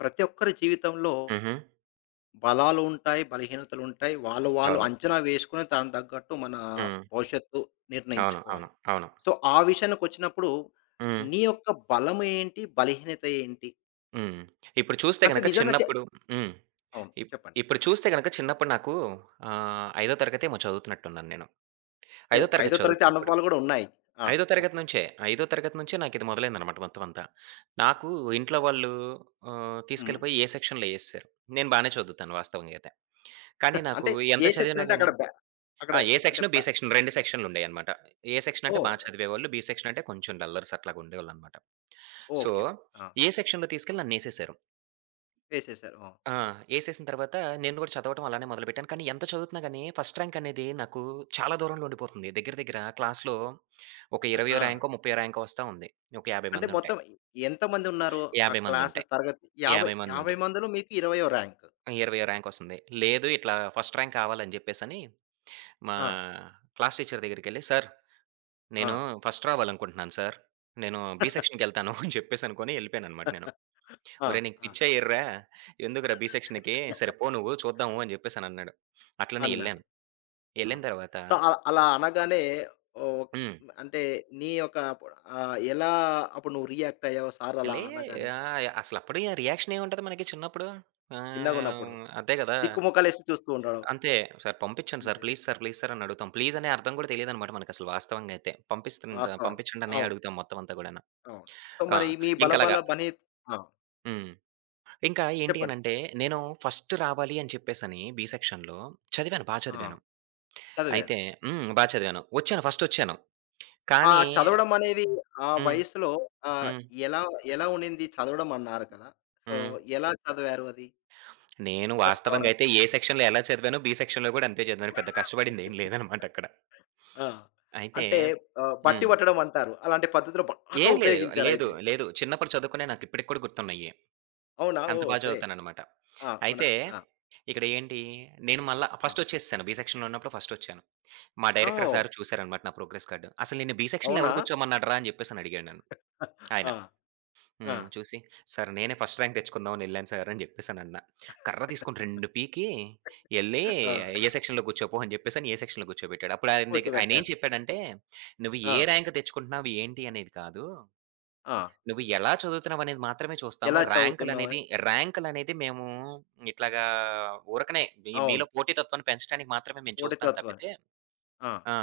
ప్రతి ఒక్కరి జీవితంలో హుహు. బలాలు ఉంటాయి, బలహీనతలు ఉంటాయి. వాళ్ళు వాళ్ళు అవును. అంచనా వేసుకొని దానికి తగ్గట్టు మన హ్మ్. భవిష్యత్తు అవును. నిర్ణయించుకోవాలి. అవును. అవును. సో, ఆ విషయానికొచ్చినప్పుడు హ్మ్. నీ యొక్క బలం ఏంటి? బలహీనత ఏంటి? హ్మ్. ఇప్పుడు చూస్తే అంటే గనక నిజంగా చిన్నప్పుడు హ్మ్. అవును. ఇప్ చెప్పండి. ఇప్పుడు చూస్తే గనక చిన్నప్పుడు నాకు 5 తరగతేమో చదువుతున్నట్టున్నాను నేను. ఓహ్! 5 ఐదో తరగతి తరగతి చదువుతున్నప్పుడు, అనుభవాలు గూడా ఉన్నాయి. ఆ! 5 తరగతి ఓకే. నుంచే, 5 తరగతి నుంచే నాకిది మొదలైందనమాట మొత్తం అంతా. నాకు ఇంట్లో వాళ్ళు హ్మ్. తీసుకెళ్ళిపోయి ఏ సెక్షన్‌లో ఏసేశారు. నేను బానే చదువుతాను వాస్తవంగా అయితే. కానీ నాకు అంటే ఎంత ఏ సెక్షన్ చదివినా అంటే గాని, అక్కడ ఏ అంటే సెక్షను, బి సెక్షన్ 2 సెక్షన్‌లుండేయనమాట. ఏ సెక్షన్ అంటే బా ఓహ్! చదివేవాళ్ళు. బి సెక్షన్ అంటే కొంచెం డల్లర్స్ అట్లాగా ఉండేవాళ్ళనమాట. So, okay. ఆ! ఏ సెక్షన్‌లో తీసుకెళ్ళి నన్నేసేశారు. వేసేసారు. ఆ! ఏసేసిన తర్వాత నేను గూడా చదవటం అలానే మొదలుపెట్టాను. కానీ ఎంత చదువుతున్నా గానీ ఫస్ట్ ర్యాంక్ అనేది నాకు చాలా దూరంలో ఉండిపోతుంది. దగ్గర దగ్గర క్లాస్‌లో ఒక ఆ! 20 ఆ! ర్యాంకో, 30 ర్యాంకో వస్తా ఉంది. ఒక 50 అంటే మొత్తం మందుంటాయి. ఎంతమంది ఉన్నారు? ఆ 50 మందుంటాయి. క్లాసెస్ తరగతి 50, 50 50 మందుంటాం. మందిలో మీకు 20వ ర్యాంక్. 20 ర్యాంక్ వస్తుంది. లేదు, ఇట్లా ఫస్ట్ ర్యాంక్ కావాలని జెప్పేసని మా ఆ! క్లాస్ టీచర్ దగ్గరికెళ్ళి, "సార్, ఆ! నేను ఫస్ట్ రావాలనుకుంటున్నాను సార్. నేను బి సెక్షన్‌కెళ్తాను" అని చెప్పేసనుకోని ఎళ్ళిపోయాననమాట నేను. ఆ! ఒరేయ్! నీకు ఆ! పిచ్చా ఎర్రా? ఎందుకురా బి సెక్షన్‌కి? సరే పో నువ్వు చూద్దాము అని చెప్పేసనన్నాడు. అట్లనే అన్నారు. ఎళ్ళాను. ఆ! ఎళ్ళిన తర్వాత సో, అలా అనగానే ఓహ్! హ్మ్. అంటే నీ యొక్క ఆహ్, ఎలా అప్పుడు నువ్వు రియాక్ట్ అయ్యావు సార్ అలా లే అనగానే? అసలప్పుడు రియాక్షన్ ఏముంటది మనకి చిన్నప్పుడు? చిన్నగున్నప్పుడు. అదే కదా! దిక్కుమొఖాలేసి చూస్తూ ఉండడం. అంతే. "సార్ పంపించండి సార్. అంతే. ప్లీజ్ సార్, ప్లీజ్ సార్" అని అడుగుతాం. ప్లీజ్ అనే అర్థం కూడా తెలీదనమాట మనకసలు వాస్తవంగా అయితే. వాస్తవం. పంపించండి అనే అవును. అడుగుతాం మొత్తం అంతా కూడాను. అవును. సో, ఆ! మరి మీ బలబల ఇంకలాగా బనేత్ ఆ! హ్మ్. ఇంకా ఏంటి చెప్పండి. అనంటే నేను ఫస్ట్ రావాలి అని చెప్పేసని బి సెక్షన్‌లో చదివాను. బా ఆ! చదివాను. చదివారు. అయితే బా చదివాను. వచ్చాను, ఫస్టొచ్చాను. ఆ కానీ చదవడం అనేది ఆ హ్మ్. వయసులో ఆహ్, హ్మ్. ఎలా ఎలా ఉండింది చదవడం అన్నారు కదా! సో, హ్మ్. ఎలా చదివారు అది? నేను ఫస్ట్ వాస్తవంగా రావడానికి? అయితే ఏ సెక్షన్‌లో ఎలా చదివానో, బి సెక్షన్‌లో కూడా అంతే చదివాను. పెద్ద కష్టపడిందేం లేదనమాట అక్కడ. ఆ! అయితే అంటే ఆహ్, బట్టి హ్మ్. పట్టడం అంటారు. అలాంటి పద్ధతిలో బాగా ఏం లేదు. లేదు. ఉపయోగించారయితే. లేదు. చిన్నప్పుడు చదువుకున్నయి నాకిప్పటికి కూడా గుర్తున్నయి. అవునా? అంత ఓహ్! బా గ్రేట్. చదువుతాననమాట. ఆ! అవునా? అయితే ఆ! ఇక్కడ ఏంటి, నేను మళ్ళా ఆ! ఫస్టొచ్చేసేసాను. బి సెక్షన్‌లో ఉన్నప్పుడు ఫస్టొచ్చాను. మా డైరెక్టర్ ఓహ్! సార్ చూసారనమాట నా ప్రోగ్రెస్ కార్డ్. "అసలు నిన్ను బి సెక్షన్‌లో అవునా? ఎవడు కూర్చోమన్నాడురా" అని చెప్పేసని అడిగాడు నన్ను ఆయన. ఆ! ఆ! చూసి, "సార్ నేనే ఫస్ట్ ర్యాంక్ తెచ్చుకుందామని ఎళ్ళాను సార్" అని జెప్పేసనన్నా. కర్ర తీసుకొని 2 పీకి, "ఎళ్లి ఆ! ఏ సెక్షన్‌లో కూర్చోపో" అని జెప్పేసని ఏ సెక్షన్‌లో కూర్చోబెట్టాడు. అప్పుడు ఆయన దగ్గర ఆయనేం కూర్చోబెట్టాడు. చెప్పాడంటే, "నువ్వు ఆ! ఏ ర్యాంక్ తెచ్చుకుంటున్నావు, ఏంటి అనేది కాదు. ఆ! నువ్వు ఎలా చదువుతున్నావనేది మాత్రమే చూస్తాము. ఎలా చదువుతున్నావు? ర్యాంకులనేది ర్యాంకులనేది మేము ఇట్లాగా ఊరకనే మీ అవును. మీలో పోటీతత్వాన్ని పెంచడానికి మాత్రమే మేము చూస్తాం పోటీతత్వాన్ని. తప్పితే." ఆ! ఆ!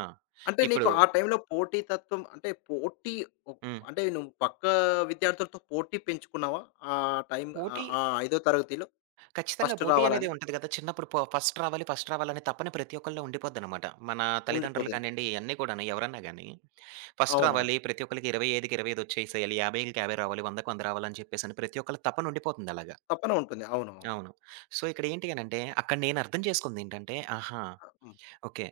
అంటే ఇప్పుడు నీకు ఆ టైంలో పోటీతత్వం అంటే పోటీ ఒ హ్మ్. అంటే నువ్వు పక్క విద్యార్థులతో పోటీ పెంచుకున్నావా? ఆ టైం ఆహ్, పోటీ ఆ 5 తరగతిలో ఖచ్చితంగా ఫస్ట్ పోటీ అనేది రావాలని ఉంటది గదా! చిన్నప్పుడు ఫస్ట్ రావాలి, ఫస్ట్ రావాలనే తపన ప్రతి ఒక్కళ్ళలో ఉండిపోద్దనమాట. మన తల్లిదండ్రులు ఉండిపోతుంది. కానియండి, ఇయన్నీ కూడాను ఎవరన్నా గాని, ఫస్ట్ అవునవును. రావాలి, ప్రతి ఒక్కళ్ళకి 25కి 25 వచ్చేసేయాలి, 50కి 50 రావాలి, 100కి 100 రావాలని చెప్పేసని ప్రతి ఒక్కళ్ళ తపన ఉండిపోతుంది అలాగా. తపన ఉంటుంది. అవునవును. అవును. సో, ఇక్కడ ఏంటి అనంటే, అక్కడ నేను అర్థం చేసుకుందేంటంటే, ఆ! హ్మ్. ఓకే.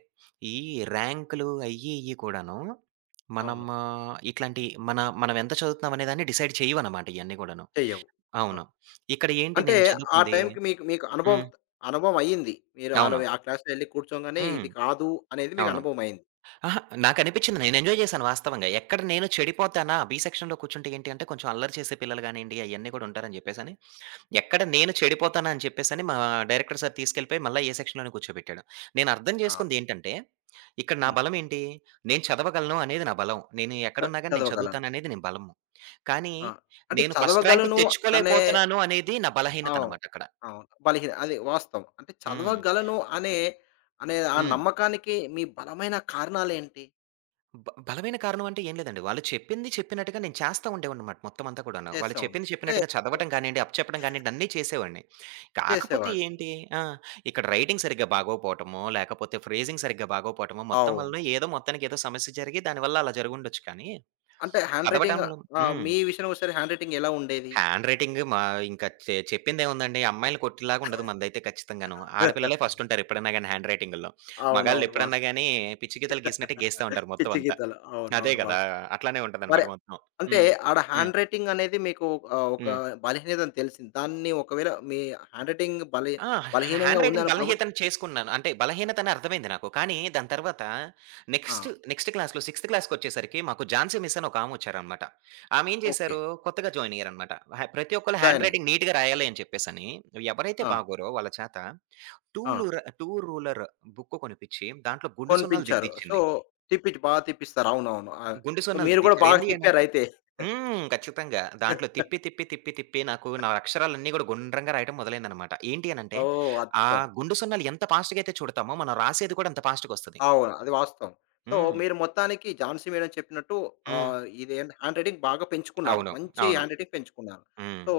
ఈ ర్యాంకులు అయ్యి, ఇయ్యి కూడాను మనం అవును. ఇట్లాంటి మనం ఎంత చదువుతున్నాం అనేదాన్ని డిసైడ్ చేయవనమాట ఇయన్నీ గూడాను. చెయ్యవు. ఆ! అవును. ఇక్కడ ఏంటి అంటే నేను ఆ చదువుకుంది టైంకి మీకు మీకు అనుభవం హ్మ్. అనుభవం అయింది. మీరు అవును. ఆ క్లాస్‌లో ఎళ్లి కూర్చోంగానే హ్మ్. ఇది కాదు అనేది మీకు అవును. అనుభవం అయింది. అహా! నాకనిపిచ్చింది. నేను ఎంజాయ్ చేశాను వాస్తవంగా. ఎక్కడ నేను చెడిపోతానా బి సెక్షన్‌లో కూర్చుంటే ఏంటి అంటే కొంచెం అల్లరి చేసే పిల్లలు గానియండి అయన్నీ కూడా ఉంటారని చెప్పేసని, ఎక్కడ నేను చెడిపోతానా అని చెప్పేసని మా డైరెక్టర్ సార్ తీసుకెళ్ళిపోయి మళ్ళా ఏ సెక్షన్‌లోనే కూర్చోబెట్టాడు. నేను అర్థం ఆ! చేసుకుంది ఏంటంటే, ఇక్కడ నా హ్మ్. బలం ఏంటి? నేను చదవగలను అనేది నా బలం. నేను చ ఎక్కడున్నా గాని నేను చదవగలను. చదువుతాననేది నేను బలము. కానీ ఆ! అంటే నేను ఫస్ట్ ర్యాంక్ చదవగలను అనే తెచ్చుకోలేకపోతున్నాను అనేది నా అవును. బలహీనతనమాట అక్కడ. అవును. బలహీన అది వాస్తవం. అంటే హ్మ్. చదవగలను అనే, అనే ఆ హ్మ్. నమ్మకానికి మీ బలమైన కారణాలేంటి? బలమైన కారణం అంటే ఏం లేదండి. వాళ్ళు చెప్పింది చెప్పినట్టుగా నేను చేస్తా ఉండేవాడినన్నమాట మొత్తం అంతా కూడాను. వాళ్ళు చేస్తా ఉన్నా. చెప్పింది అంటే చెప్పినట్టుగా చదవటం కానియండి, అప్పచెప్పడం కానియండి అన్నీ చేసేవాడిని. కాకపోతే చేసేవారు. ఏంటి ఆ! ఇక్కడ రైటింగ్ సరిగ్గా బాగోకపోవటమో, లేకపోతే ఫ్రేజింగ్ సరిగ్గా బాగోకపోవటమో మొత్తం అవును. వలన ఏదో మొత్తానికి ఏదో సమస్య జరిగి దానివల్ల అలా జరిగుండొచ్చు కానీ, అంటే హ్యాండ్ రైటింగ్ చదవటంలో ఆ! హ్మ్. మీ విషయానికొస్తే హ్యాండ్ రైటింగ్ ఎలా ఉండేది? హ్యాండ్ రైటింగ్ మా ఇంకా చెప్పిందేముందండి. అమ్మాయిలు కొట్టేలాగా ఉండదు మనదైతే ఖచ్చితంగాను. ఆడపిల్లలే ఫస్ట్ ఉంటారు ఎప్పుడన్నా గాని హ్యాండ్ రైటింగుల్లో. మగాళ్ళు అవునవును. ఎప్పుడన్నా వాస్తవం. గాని పిచ్చి గీతలు గీసినట్టే గీస్తా ఉంటారు మొత్తం పిచ్చి అంతా. గీతలు. అదే అవునవును. గదా! వాస్తవం. అట్లానే మరి ఉంటదనమాట మొత్తం. అంటే హ్మ్. ఆడ హ్మ్. హ్యాండ్ రైటింగ్ అనేది మీకు ఆహ్, ఒక హ్మ్. బలహీనత అని తెలిసింది. దాన్ని ఒకవేళ మీ హ్యాండ్ రైటింగ్ ఆ! బలహీనంగా హ్యాండ్ ఉంది రైటింగ్ అనుకున్నప్పుడు బలహీతం చేసుకున్నాను. అంటే బలహీనతని అర్థమైంది నాకు. కానీ దాని తర్వాత ఆ! నెక్స్ట్ క్లాస్‌లో సిక్స్త్ క్లాస్‌కొచ్చేసరికి మాకు ఝాన్సీ మిస్ అని ఒక ఆమొచ్చారనమాట. ఆమె ఏం ఓకే. చేశారు కొత్తగా జాయిన్ అయ్యారనమాట. ప్రతి ఒక్కళ్ళు జాయిన్ హ్యాండ్ అయ్యారు. రైటింగ్ నీట్‌గా రాయాలి అని చెప్పేసని ఎవరైతే ఆ! బాగోరో వాళ్ళ చేత టూ ఆ! లూర టూ రూలర్ బుక్కు కొనిపిచ్చి దాంట్లో గుండు సున్నాలు కొనిపించారు. సో, దిద్దిచ్చింది. తిప్పించి బాగా తిప్పిస్తారు. అవునవును. ఆ! గుండు సో, సున్నాలు మీరు గూడా దిద్దిచ్చారు. బాగా ఏంది అనంటే తిప్పారయితే. ఖచ్చితంగా. దాంట్లో తిప్పి, తిప్పి, తిప్పి, తిప్పి నాకు నా అక్షరాలన్నీ గూడా గుండ్రంగా రాయడం మొదలైందనమాట. ఏంటి అనంటే, ఓహ్! ఆ అద్భుతం. గుండు సున్నాలు ఎంత ఫాస్ట్‌గా అయితే చుడతామో, మనం రాసేది కూడా అంత ఫాస్ట్‌గొస్తది. అవును. అది వాస్తవం. సో, హ్మ్. మీరు మొత్తానికి ఝాన్సీ మేడం చెప్పినట్టు హ్మ్. ఆహ్, ఇదేంటి హ్యాండ్ రైటింగ్ బాగా పెంచుకున్నారు. అవును. మంచి అవును. హ్యాండ్ రైటింగ్ పెంచుకున్నారు. హ్మ్. సో,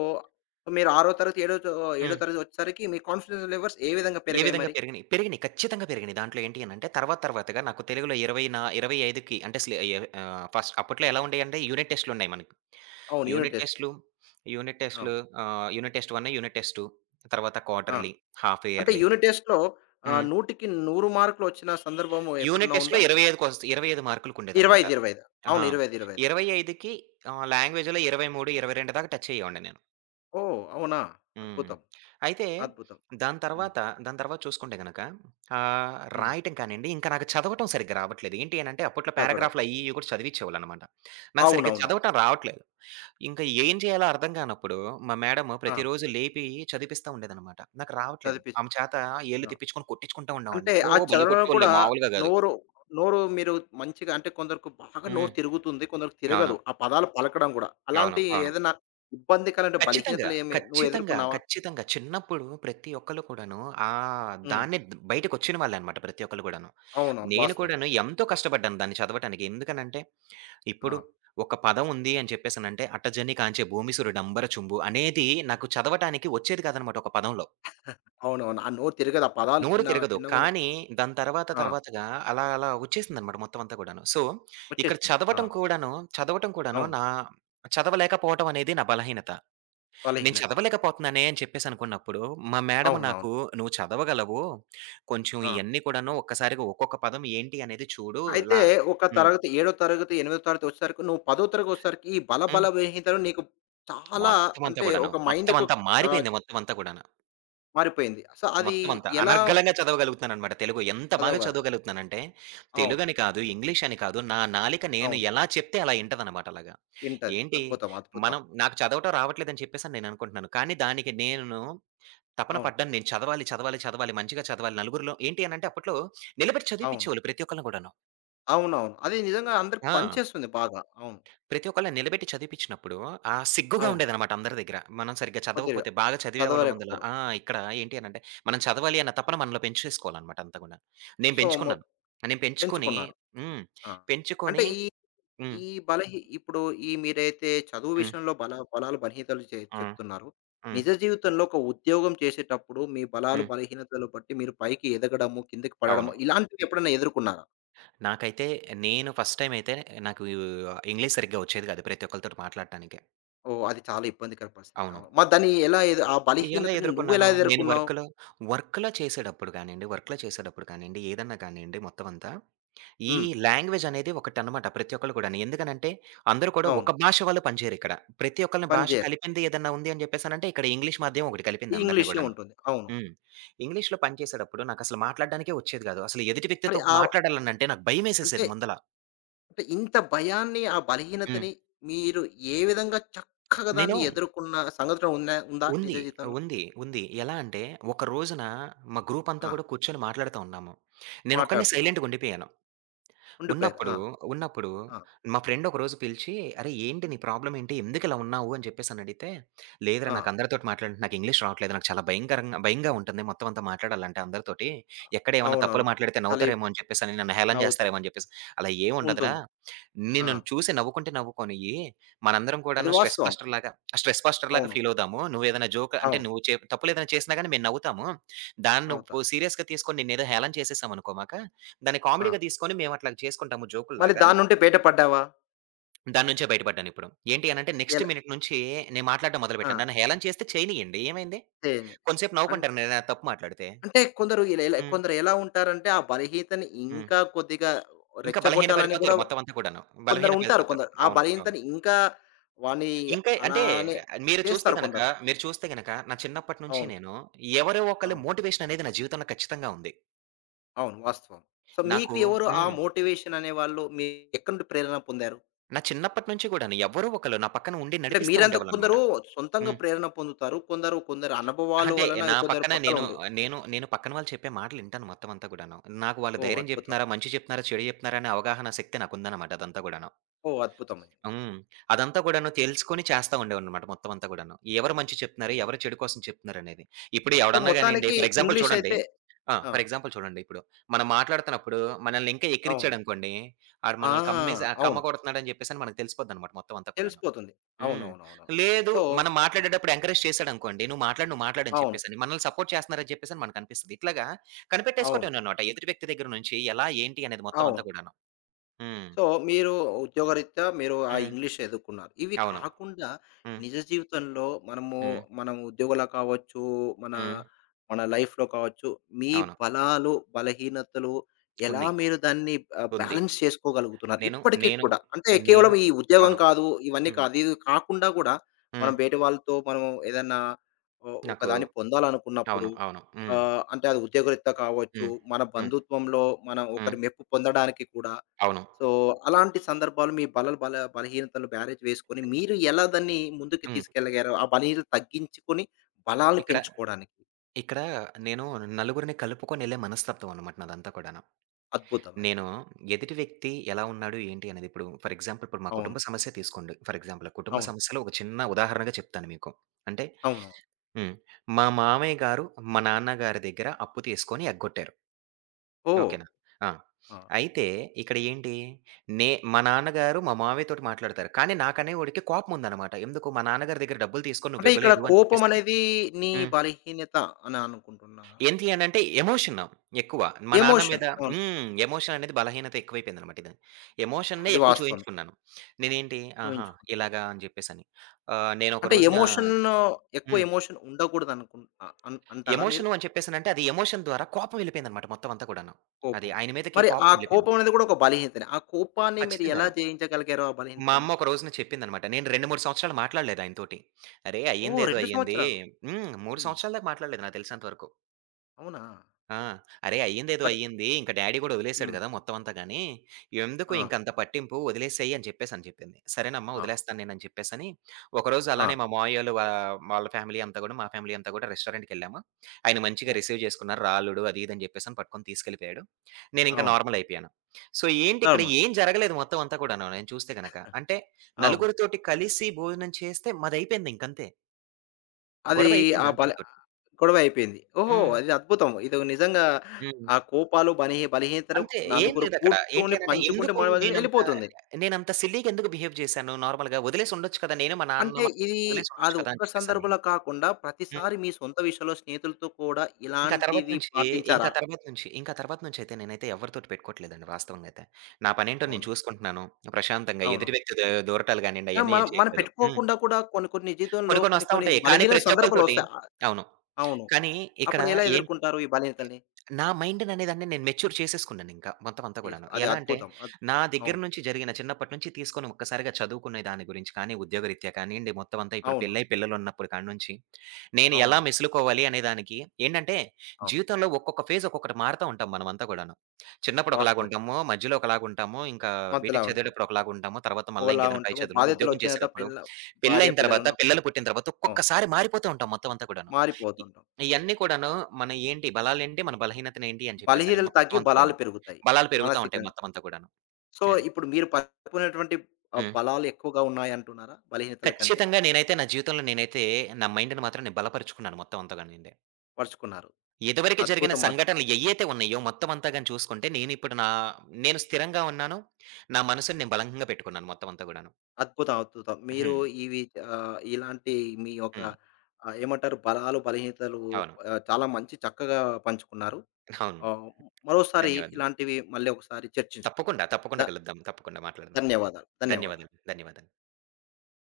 మీరు 6 తరగతి, ఏడో హ్మ్. తరగతి వచ్చేసరికి మీ కాన్ఫిడెన్స్ లెవెల్స్ ఏ విధంగా ఏ పెరిగాయి విధంగా మరి? పెరిగినియి, పెరిగినియి. ఖచ్చితంగా పెరిగినియి. దాంట్లో ఏంటి అనంటే, తర్వాత తర్వాతగా నాకు తెలుగులో 20 నా 25కి అంటే అసలు ఫస్ట్ అప్పట్లో ఎలా ఉండేయంటే, యూనిట్ టెస్ట్‌లున్నాయి మనకి. అవును. యూనిట్ యూనిట్ టెస్ట్‌లో. టెస్ట్‌లు, యూనిట్ టెస్ట్‌లు అవును. యూనిట్ టెస్ట్ 1, యూనిట్ టెస్ట్ 2, తర్వాత ఆ! క్వార్టర్‌లీ, హాఫ్ అంటే ఇయర్‌లీ. యూనిట్ టెస్ట్‌లో ఆహ్, హ్మ్. 100కి 100 మార్కులు వచ్చిన సందర్భము యూనిట్ ఎప్పుడన్నా టెస్ట్‌లో ఉందా? 25కి వస్ 25 మార్కులకుండేదనమాట. 25, 25 అవును. ఆహా! 25, 25 25కి లాంగ్వేజ్‌లో 23, 22 దాకా టచ్ అయ్యేవాడిని నేను. ఓహ్! అవునా? హ్మ్. అద్భుతం. అయితే అద్భుతం. దాని హ్మ్. తర్వాత, దాని తర్వాత చూసుకుంటే గనక ఆహ్, హ్మ్. రాయటం కానియండి, ఇంకా నాకు చదవటం సరిగ్గా రావట్లేదు. ఏంటి అనంటే అప్పట్లో చదవడం. పారాగ్రాఫ్‌లు అయ్యి, ఇయ్యి కూడా చదివిచ్చేవాళ్ళనమాట. నాకు సరిగ్గా అవునవునవును. చదవటం రావట్లేదు. ఇంకా ఏం చేయాలో అర్థం కానప్పుడు మా మేడము ఆ! ప్రతిరోజు లేపి చదివిపిస్తా ఉండేదనమాట. నాకు రావట్లేదు. చదివిపిస్తుంది. ఆమె చేత ఏళ్ళు ఆ! తిప్పించుకొని కొట్టించుకుంటా అంటే ఉండేవాడిని. ఓ ఆ భలే చదవడంలో కూడా కొట్టేవాళ్ళే మామూలుగా కాదు. నోరు, నోరు మీరు మంచిగా అంటే కొందరికి బాగా హ్మ్. నోరు తిరుగుతుంది. కొందరికి అవును. తిరగదు. ఆ పదాలు పలకడం కూడా. అవును. అలాంటి అవును. ఏదైనా ఇబ్బందికర అంటే ఖచ్చితంగా. బలహీనతలు ఏమి నువ్వు ఖచ్చితంగా. ఎదుర్కొన్నావా? ఖచ్చితంగా. చిన్నప్పుడు ప్రతి ఒక్కళ్ళు కూడాను హ్మ్. దాన్ని బయటకొచ్చిన వాళ్ళనమాట ప్రతి ఒక్కళ్ళు గూడాను. అవునవును. నేను వాస్తవం అది. కూడాను ఎంతో కష్టపడ్డాను దాన్ని చదవటానికి. ఎందుకనంటే, ఆ! ఇప్పుడు ఒక పదం ఉంది అని చెప్పేసనంటే 'అట్టజని కాంచె భూమిసురుడంబర చుంబు' అనేది నాకు చదవటానికి వచ్చేది కాదనమాట ఒక పదంలో. అవునవును. ఆ నోరు తిరగదు. ఆ పదాలు నోరు చిన్న తిరగదు. చిన్నగున్న కానీ దాని తర్వాత ఆ! తర్వాతగా అలా అలా వచ్చేసిందనమాట మొత్తం అంతా గూడాను. సో, ఇక్కడ వచ్చేసింది. ఆ! చదవటం కూడాను చదవటం కూడాను అవును. నా చదవలేకపోవటం అనేది నా బలహీనత. నేను బలహీనత. చదవలేకపోతున్నానే అని చెప్పేసి అనుకున్నప్పుడు, మా మేడమ్ అవునవును. నాకు "నువ్వు చదవగలవు. కొంచెం ఆ! ఇయన్నీ కూడాను ఒక్కసారిగా ఒక్కొక్క పదం ఏంటి అనేది చూడు" అయితే లా ఒక హ్మ్. తరగతి ఏడో తరగతి, ఎనిమిదో తరగతి వచ్చేసరికి నువ్వు పదో తరగతి వచ్చేసరికి ఈ హ్మ్. బలహీనతలు నీకు చాలా మొత్తం అంతా అంటే కూడాను. ఒక మొత్తం మైండ్‌కు అంతా ఆహ్, మారిపోయింది మొత్తం అంతా కూడాను. మారిపోయింది. సో, అది మొత్తం అంతా ఎలా అనర్గళంగా చదవగలుగుతున్నాననమాట తెలుగు. ఎంత బాగా చదవగలరు? చదవగలుగుతున్నానంటే, అవును. తెలుగని కాదు, ఇంగ్లీష్ అని కాదు, నా నాలిక నేను అవును. ఎలా చెప్తే అలా ఇంటదనమాట అలాగా. ఇంటది. ఏంటి, అద్భుతం. అద్భుతం. మనం నాకు చదవటం రావట్లేదని చెప్పేసని నేను అనుకుంటున్నాను. కానీ దానికి నేను తపన అవును. పడ్డాను నేను చదవాలి, చదవాలి, చదవాలి, మంచిగా చదవాలి. నలుగురిలో ఏంటి అనంటే అప్పట్లో నిలబెట్టి అవును. చదివిపిచ్చేవాళ్ళు ప్రతి ఒక్కళ్ళని గూడాను. అవునవును. అది నిజంగా అందరికి ఆ! పనిచేస్తుంది బాగా. అవును. ప్రతి ఒక్కళ్ళని నిలబెట్టి చదివిపిచ్చినప్పుడు ఆ సిగ్గుగా అవును. ఉండేదనమాట అందరి దగ్గర. మనం సరిగ్గా కొద్దిగా చదవకపోతే బాగా చదివేవాళ్ళ ముందుల చదవలేకపోవడం. ఇక్కడ ఏంటి అనంటే మనం చదవాలి అన్న తపన మనలో పెంచేసుకోవాలనమాట అంతా గూడా. నేను సో, పెంచుకున్నాను. నేను పెంచుకొని ఎంచుకున్నారు. హ్మ్. ఆ! అంటే పెంచుకొని ఈ హ్మ్. ఈ బలహీ ఇప్పుడు ఈ మీరైతే చదువు హ్మ్. విషయంలో బలాలు, బలహీనతలు హ్మ్. చెప్తున్నారు. హ్మ్. నిజ జీవితంలో ఒక ఉద్యోగం చేసేటప్పుడు మీ బలాలు, హ్మ్. బలహీనతలు బట్టి మీరు పైకి ఎదగడము, కిందకి పడడము అవును. ఇలాంటివి ఎప్పుడైనా ఎదుర్కొన్నారా? నాకైతే నేను ఫస్ట్ టైమ్ అయితే నాకు ఇంగ్లీష్ సరిగ్గా వచ్చేది గాదు ప్రతి ఒక్కళ్ళతోటి మాట్లాడటానికి. ఓహ్! అది చాలా ఇబ్బందికర పరిస్థితి. అవును. అవును. మరి దాన్ని ఎలా ఎదు ఆ ఎలా బలహీనతని ఎదుర్కొన్నాను? నువ్వెలా నేను ఎదుర్కొన్నావు? వర్క్‌లో, వర్క్‌లో చేసేటప్పుడు కానియండి, ఏదన్నా కానియండి మొత్తం అంతా, ఈ హ్మ్. లాంగ్వేజ్ అనేది ఒకటనమాట ప్రతి ఒక్కళ్ళు కూడాను. ఎందుకనంటే, అందరూ కూడా అవును. ఒక భాష వాళ్ళు పనిచేయరిక్కడ. ప్రతి ఒక్కళ్ళని పని భాష చేయరు. కలిపింది ఏదన్నా ఉంది అని చెప్పేసనంటే, ఇక్కడ ఇంగ్లీష్ మాధ్యమం ఒకటి ఈ కలిపింది అందరిని ఇంగ్లీష్‌లో గూడాను. ఉంటుంది. అవును. హ్మ్. ఇంగ్లీష్‌లో పనిచేసేటప్పుడు నాకసలు మాట్లాడడానికే వచ్చేది గాదు. అసలు ఎదుటి మరి వ్యక్తితో ఆహ్, మాట్లాడాలనంటే నాకు అంటే భయమేసేసేది ముందల. అంటే ఇంత భయాన్ని, ఆ హ్మ్. బలహీనతని మీరు ఏ విధంగా చక్కగా దాన్ని నేను ఎదుర్కొన్న సంఘటన ఉందా నిజ ఉంది. జీవితంలో? ఉంది. ఉంది. ఎలా అంటే, ఒక రోజున ఆ! మా గ్రూప్ అంతా ఆ! కూడా కూర్చొని మాట్లాడుతా ఉన్నాము. నేనొక్కడినే మాట్లాడుతున్నారు. సైలెంట్‌గా ఉండిపోయాను. ఉండిపోయారు. ఉన్నప్పుడు, ఆ! ఉన్నప్పుడు ఆ! మా ఫ్రెండ్ ఒకరోజు పిలిచి, "అరేయ్! ఏంటి నీ ప్రాబ్లమ్ ఏంటి? ఎందుకిలా ఉన్నావు?" అని చెప్పేసనడిగితే, "లేదురా ఆ! నాకు అందరితోటి మాట్లాడంటే నాకు ఇంగ్లీష్ రావట్లేదు. నాకు చాలా భయంకరంగా భయంగా ఉంటుంది మొత్తం అంతా మాట్లాడాలంటే అందరితోటి. ఎక్కడ ఏమన్నా తప్పులు అవునవును. మాట్లాడితే తలీ నవ్వుతారేమో అని చెప్పేసని, నన్ను హేళన నవ్వుతారు. చేస్తారేమో" అని చెప్పేసి. "అలా ఏమి ఉండదురా. ఉంటుంది. ఆ! నిన్ను చూసి నవ్వుకుంటే నవ్వుకోనియ్యి. మనందరం అది కూడాను వాస్తవం. స్ట్రెస్ బస్టర్‌లాగా అవును. ఫీల్ అవుదాము. నువ్వేదైనా జోక్ అంటే అవును. నువ్వు తప్పులేదైనా చేసినా గాని మేము నవ్వుతాము. దాన్ని అవుతారు. నువ్వు సీరియస్‌గా తీసుకొని నిన్నేదో హేళన చేసేసామనుకోమాక, దాన్ని ఆ! కామెడీగా తీసుకొని మేమట్లా చేసుకుంటాము మళ్ళీ జోకుల్లాగా. దాని నుండి బయటపడ్డావా? దాని నుంచే బయటపడ్డానిప్పుడు. ఏంటి అనంటే నెక్స్ట్ ఎలా మినిట్ నుంచి నేను మాట్లాడడం ఆ! మొదలుపెట్టాను. నన్ను హేళన చేస్తే చేయనీయండి ఏమైంది? చేయలే. కొంతసేపు అన్ నవ్వుకుంటారు నేనేదైనా తప్పు మాట్లాడితే. అంటే కొందరు ఇలా ఇలా హ్మ్. కొందరు ఎలా ఉంటారంటే, ఆ బలహీనతని హ్మ్. ఇంకా కొద్దిగా ఇంకా రెచ్చగొట్టాలని గూడా బలహీనపడిపోతారు మొత్తం అంతా కూడాను. కొందరు ఉంటారు. బలహీనపడిపోతారు. కొందరు ఆ అవును. అవును. బలహీనతని ఇంకా వాడిని ఇంకా అంటే అలానే మీరు చూస్తే చేస్తారు గనక, కొందరు. మీరు చూస్తే గనక నా చిన్నప్పటి నుంచి అవును. నేను ఎవరో ఒకళ్ళ అవును. మోటివేషన్ అనేది నా జీవితంలో ఖచ్చితంగా ఉంది. అవును. వాస్తవం. సో, మీకు నాకు ఎవరు ఆ హ్మ్. మోటివేషన్ అనేవాళ్ళు? మీరు ఎక్కడి నుండి ప్రేరణ పొందారు? నా చిన్నప్పటి నుంచి కూడాను ఎవరో ఒకళ్ళు నా పక్కన ఉండి అంటే నడిపిస్తా మీరంత ఉండేవాళ్ళనమాట. కొందరు సొంతంగా హ్మ్. ప్రేరణ పొందుతారు. కొందరు అనుభవాల అంటే వలన నా కొందరు పక్కన పక్కల నేను ఉండి. నేను నేను పక్కన వాళ్ళు చెప్పే మాటలు వింటాను మొత్తం అంతా కూడాను. నాకు వాళ్ళు ఓహ్! ధైర్యం అద్భుతం. చెప్తున్నారా, మంచి చెప్తున్నారా, చెడు చెప్తున్నారా అనే అవగాహన శక్తి నాకుందనమాట అదంతా కూడాను. ఓహ్! అద్భుతమే. హ్మ్. అదంతా కూడాను తెలుసుకొని చేస్తా ఉండేవాడినమాట మొత్తం అంతా కూడాను. ఎవరు మంచి చెప్తున్నారు, ఎవరు చెడు కోసం చెప్తున్నారనేది. ఇప్పుడు సో, ఎవడన్నా గానియండి మొత్తానికి ఫర్ ఎగ్జాంపుల్ ఇంగ్లీష్ చూడండి. అయితే ఆ! ఫర్ ఎగ్జాంపుల్ చూడండి, ఇప్పుడు మనం మాట్లాడుతున్నప్పుడు మనల్ని ఇంకా అవును. ఎక్కిరిచ్చాడనుకోండి, ఆడు ఆ! మనల్ని కమ్మేసి అవును. కమ్మగొడుతున్నాడని చెప్పేసని మనకు తెలిసిపోద్దనమాట మొత్తం అంతా కూడాను. తెలిసిపోతుంది. హ్మ్. అవునవునవును. లేదు. సో మనం మాట్లాడేటప్పుడు ఎంకరేజ్ చేసాడనుకోండి. "నువ్వు మాట్లాడు, నువ్వు మాట్లాడు" అని అవును. చెప్పేసని. మనల్ని సపోర్ట్ చేస్తున్నారని చెప్పేసని మనకనిపిస్తది. ఇట్లాగా అవును. కనిపెట్టేసుకోవటమేనన్నమాట. ఎదుటి వ్యక్తి దగ్గర నుంచి ఎలా, ఏంటి అనేది మొత్తం అంతా అవును. కూడాను. హ్మ్. సో, మీరు ఉద్యోగరీత్యా మీరు ఆ హ్మ్. ఇంగ్లీష్ ఎదుర్కున్నారు. ఇవి అవును. కాకుండా హ్మ్. నిజ జీవితంలో మనము హ్మ్. మనం ఉద్యోగంలో కావచ్చు, మన హ్మ్. మన లైఫ్‌లో కావచ్చు, మీ అవును. బలాలు, బలహీనతలు ఎలా ఉంది. మీరు దాన్ని ఆహ్, ఉంది. బ్యాలెన్స్ చేసుకోగలుగుతున్నారు? నేను ఇప్పటికి నేను కూడా అంటే ఆహ్, కేవలం నేను ఈ ఉద్యోగం అవును. కాదు, ఇవన్నీ హ్మ్. కాదు. ఇది కాకుండా కూడా హ్మ్. మనం బయటి వాళ్ళతో మనం ఏదన్నా నాకు ఒకదాన్ని పొందాలనుకున్నప్పుడు అవును. అవును. హ్మ్. ఆహ్, అంటే అది ఉద్యోగరీత్యా కావచ్చు, హ్మ్. మన హ్మ్. బంధుత్వంలో మనం ఒకరి హ్మ్. మెప్పు పొందడానికి కూడా అవును. సో, అలాంటి సందర్భాలు మీ బలలు బల బలహీనతలు బ్యారేజ్ వేసుకొని, మీరు ఎలా దాన్ని ముందుకు హ్మ్. తీసుకెళ్ళగారు? ఆ బలహీనతలు తగ్గించుకొని, బలాలను ఇక్కడ పెంచుకోవడానికి. ఇక్కడ నేను నలుగురిని కలుపుకొనెళ్ళే మనస్తత్వం అన్నమాట నాదంతా కూడాను. అద్భుతం అది. నేను ఎదుటి వ్యక్తి ఎలా ఉన్నాడు? ఏంటి అనేది ఇప్పుడు ఫర్ ఎగ్జాంపుల్ ఇప్పుడు మా అవును. కుటుంబ సమస్య తీసుకోండి. ఫర్ ఎగ్జాంపుల్ ఆ కుటుంబ అవును. సమస్యలో ఒక చిన్న ఉదాహరణగా చెప్తాను మీకు. అంటే అవును. హ్మ్. మా మామయ్య గారు మా నాన్నగారి దగ్గర అప్పు తీసుకొని ఎగ్గొట్టారు. ఓహ్! ఓకేనా? ఆ! ఆ! అయితే ఇక్కడ ఏంటి మా నాన్నగారు మా మామయ్యతోటి మాట్లాడతారు. కానీ నాకనేవాడికి కోపం ఉందన్నమాట. ఎందుకు మా నాన్నగారి దగ్గర డబ్బులు తీసుకొని అంటే నువ్వు ఇక్కడ ఇవ్వలేదు అని కోపం చెప్పేసని. అనేది నీ హ్మ్. బలహీనత అని అనుకుంటున్నారా? ఏంటి అనంటే ఎమోషన్ ఎక్కువ. మా నాన్న ఎమోషన్. మీద అవును. ఎమోషన్ అనేది బలహీనత ఎక్కువైపోయిందనమాట ఇది. ఎమోషన్‌నే అది ఎక్కువ వాస్తవమే. చూయించుకున్నాను. నేనేంటి ఆహా! ఊహించుకున్నా. ఇలాగా అని జెప్పేసని. నేనొక అంటే రోజున ఎమోషన్ ఎక్కువ హ్మ్. ఎమోషన్ ఉండకూడదనుకుం అ అన్ అంటారా మీరు? ఎమోషను అని చెప్పేసనంటే అది ఎమోషన్ ద్వారా కోపం ఎళ్ళిపోయిందనమాట మొత్తం అంతా కూడాను. అది కోపం. ఆయన మీదకి మరి ఆ కోపం కోపం ఎళ్ళిపోయింది. అనేది కూడా ఒక బలహీనతనే. ఆ కోపాన్ని మీరు ఎలా ఖచ్చితంగాను. జయించగలిగారు ఆ మా బలహీనతని? అమ్మ ఒక రోజున చెప్పిందనమాట. నేను 2, 3 సంవత్సరాలు మాట్లాడలేదు ఆయనతోటి. "అరేయ్! ఓహ్! అయ్యిందేదో 2 అయ్యింది." సంవత్సరాలు. 3 హ్మ్. సంవత్సరాల దాకా మాట్లాడలేదు నాకు తెలిసినంత వరకు. అవునా! ఆ! ఆ! అరేయ్! అయ్యిందేదో మరి అయ్యింది. ఇంక డ్యాడీ గూడా వదిలేసాడు హ్మ్. గదా! మొత్తం అంతా గాని. ఎందుకు ఆ! ఇంకంత పట్టింపు వదిలేసేయి అని చెప్పేసని చెప్పింది. సరేనమ్మా ఆ! వదిలేస్తాను నేనని చెప్పేసని, ఒకరోజు ఆ! అలానే మా మావయ్యోళ్ళు వాళ్ళ ఫ్యామిలీ అంతా గూడా, మా ఫ్యామిలీ అంతా గూడా రెస్టారెంట్‌కెళ్ళాము. ఆయన మంచిగా ఓకే. రిసీవ్ చేసుకున్నారు. రా అల్లుడు అది ఇది అని చెప్పేసని పట్టుకొని తీసుకెళ్ళిపోయాడు. నేనింక అవును. నార్మల్ అయిపోయాను. సో, ఏంటి ఇక్కడ నార్మల్. ఏం జరగలేదు మొత్తం అంతా కూడాను నేను చూస్తే గనక. అంటే అవును. నలుగురితోటి కలిసి భోజనం చేస్తే మాదయిపోయింది ఇంకంతే. అది గొడవ ఆ అయిపోయింది బల అంతటితోటి. గొడవ అయిపోయింది. ఓహో! హ్మ్. ఇది అద్భుతం. ఇది నిజంగా హ్మ్. ఆ కోపాలు, బలహీనతలు అంతే. ఏం నలుగురు లేదక్కడ. ఏంటి కూర్చొని అనంటే పంచుకుంటే ఎందుకు మనవది నేనంత ఎళ్ళిపోతుంది. నేనంత సిల్లీగా ఎందుకు బిహేవ్ చేశాను నార్మల్‌గా వదిలేసి ఉండొచ్చు కదా! నేను మా నాన్న అంటే మా ఇది అమ్మ వదిలేసి ఉండొచ్చు అది కదా! అని ఒక్క చెప్పేసని. సందర్భంలో కాకుండా హ్మ్. ప్రతిసారి మీ సొంత విషయంలో స్నేహితులతో కూడా ఇంకా తర్వాత ఇలాంటివి నుంచి పాటించారా? ఇంకా తర్వాత నుంచయితే నేనైతే ఎవరితోటి పెట్టుకోవట్లేదండి వాస్తవంగా అయితే. నా పనేంటో నేను అవునా? చూసుకుంటున్నాను. ప్రశాంతంగా ఎదుటి అవునవును. వ్యక్తి దూరటాలు గానియండి కానీ అయన్నీ మనం ఏం మనం చేయట్లేదు. పెట్టుకోకుండా కూడా కొన్ని కొన్ని జీవితంలో కొన్ని కొన్ని కొన్ని వస్తా కొన్ని ఉంటాయి. కానీ బలహీన ప్రతి ఒక్కళ్ళతోటి సందర్భాలొస్తాయి. అవును. అవును. కానీ ఇక్కడ అప్పుడు ఎలా ఏంటి ఎదుర్కుంటారు ఈ బలహీనతల్ని? నా మైండ్‌ననేదాన్ని నేను మెచ్యూర్ చేసేసుకున్నానింకా మొత్తం అంతా కూడాను. తీసుకో అది ఎలా అంటే, అద్భుతం. అద్భుతం. నా దగ్గర అవును. నుంచి జరిగిన చిన్నప్పటి నుంచి తీసుకొని ఒక్కసారిగా చదువుకునే దాని గురించి కానీ, ఉద్యోగరీత్యా కానియండి, మొత్తం అంతా ఇప్పుడు అవును. పెళ్లై పిల్లలున్నప్పుడు కాడి నుంచి, నేను ఎలా అవునవును. మెసులుకోవాలి అనే దానికి ఏంటంటే, అవును. జీవితంలో ఒక్కొక్క ఫేజ్ ఒక్కొక్కటి మారుతా ఉంటాం మనమంతా కూడాను. చిన్నప్పుడు వాస్తవం. ఒకలాగుంటాము, మధ్యలో ఒకలాగుంటాము, ఇంకా మధ్యలా బీటెక్ ఉంటాం. చదివేటప్పుడు ఒకలాగుంటాము, తర్వాత మళ్ళా ఒకలా ఇంకేదైనా పై ఉంటాము. చదువులు, ఉద్యోగం బాధ్యతలొచ్చిన తర్వాత చేసేటప్పుడు, భార్య పెళ్లయిన తర్వాత, పిల్లలున్నప్పుడు పిల్లలు పుట్టిన తర్వాత అవును. ఒక్కొక్కసారి మారిపోతూ ఉంటాం మొత్తం అంతా కూడాను. మారిపోతుంటాం. ఇయన్నీ కూడాను మన ఏంటి బలాలేంటి, మన బలహీనతనేంటి అని చెప్పేసని బలహీనలు మొత్తం తగ్గి అంతా బలాలు కూడాను. పెరుగుతాయి బలాలు పెరుగుతా ఉంటాయి మానసికంగా. మొత్తం అంతా కూడాను. సో, అది. ఇప్పుడు మీరు పరుచుకునేటువంటి ఆహ్, హ్మ్. బలాలు ఎక్కువగా ఉన్నాయంటున్నారా? బలహీనతల కంటే ఖచ్చితంగా నేనైతే నా జీవితంలో నేనైతే నా మైండ్‌ని మాత్రం నేను బలపరుచుకున్నాను మొత్తం అంతాగానిండి. పరుచుకున్నారు. ఇదివరకు జరిగిన అద్భుతం. సంఘటనలు ఏయ్యైతే ఉన్నాయో మొత్తం అంతా గాని చూసుకుంటే నేనిప్పుడు నేను స్థిరంగా ఉన్నాను. నా మనసుని నేను బలంగా పెట్టుకున్నాను మొత్తం అంతా గూడాను. అద్భుతం. అద్భుతం. మీరు హ్మ్. ఇవి ఆహ్, ఇలాంటి మీ యొక్క హ్మ్. ఆహ్, ఏమంటారు బలాలు, బలహీనతలు అవును. ఆహ్, చాలా మంచి చక్కగా పంచుకున్నారు. అవును. ఆహ్, మరోసారి ధన్యవాదాలు. ఇలాంటివి మళ్ళీ ఒకసారి చర్చించుకుందాం. తప్పకుండా, ధ తప్పకుండా కలుద్దాం. తప్పకుండా మాట్లాడదాం. ధన్యవాదాలు. ధన్యవాదాలు. ధన్యవాదాలు. ధన్యవాదాలు.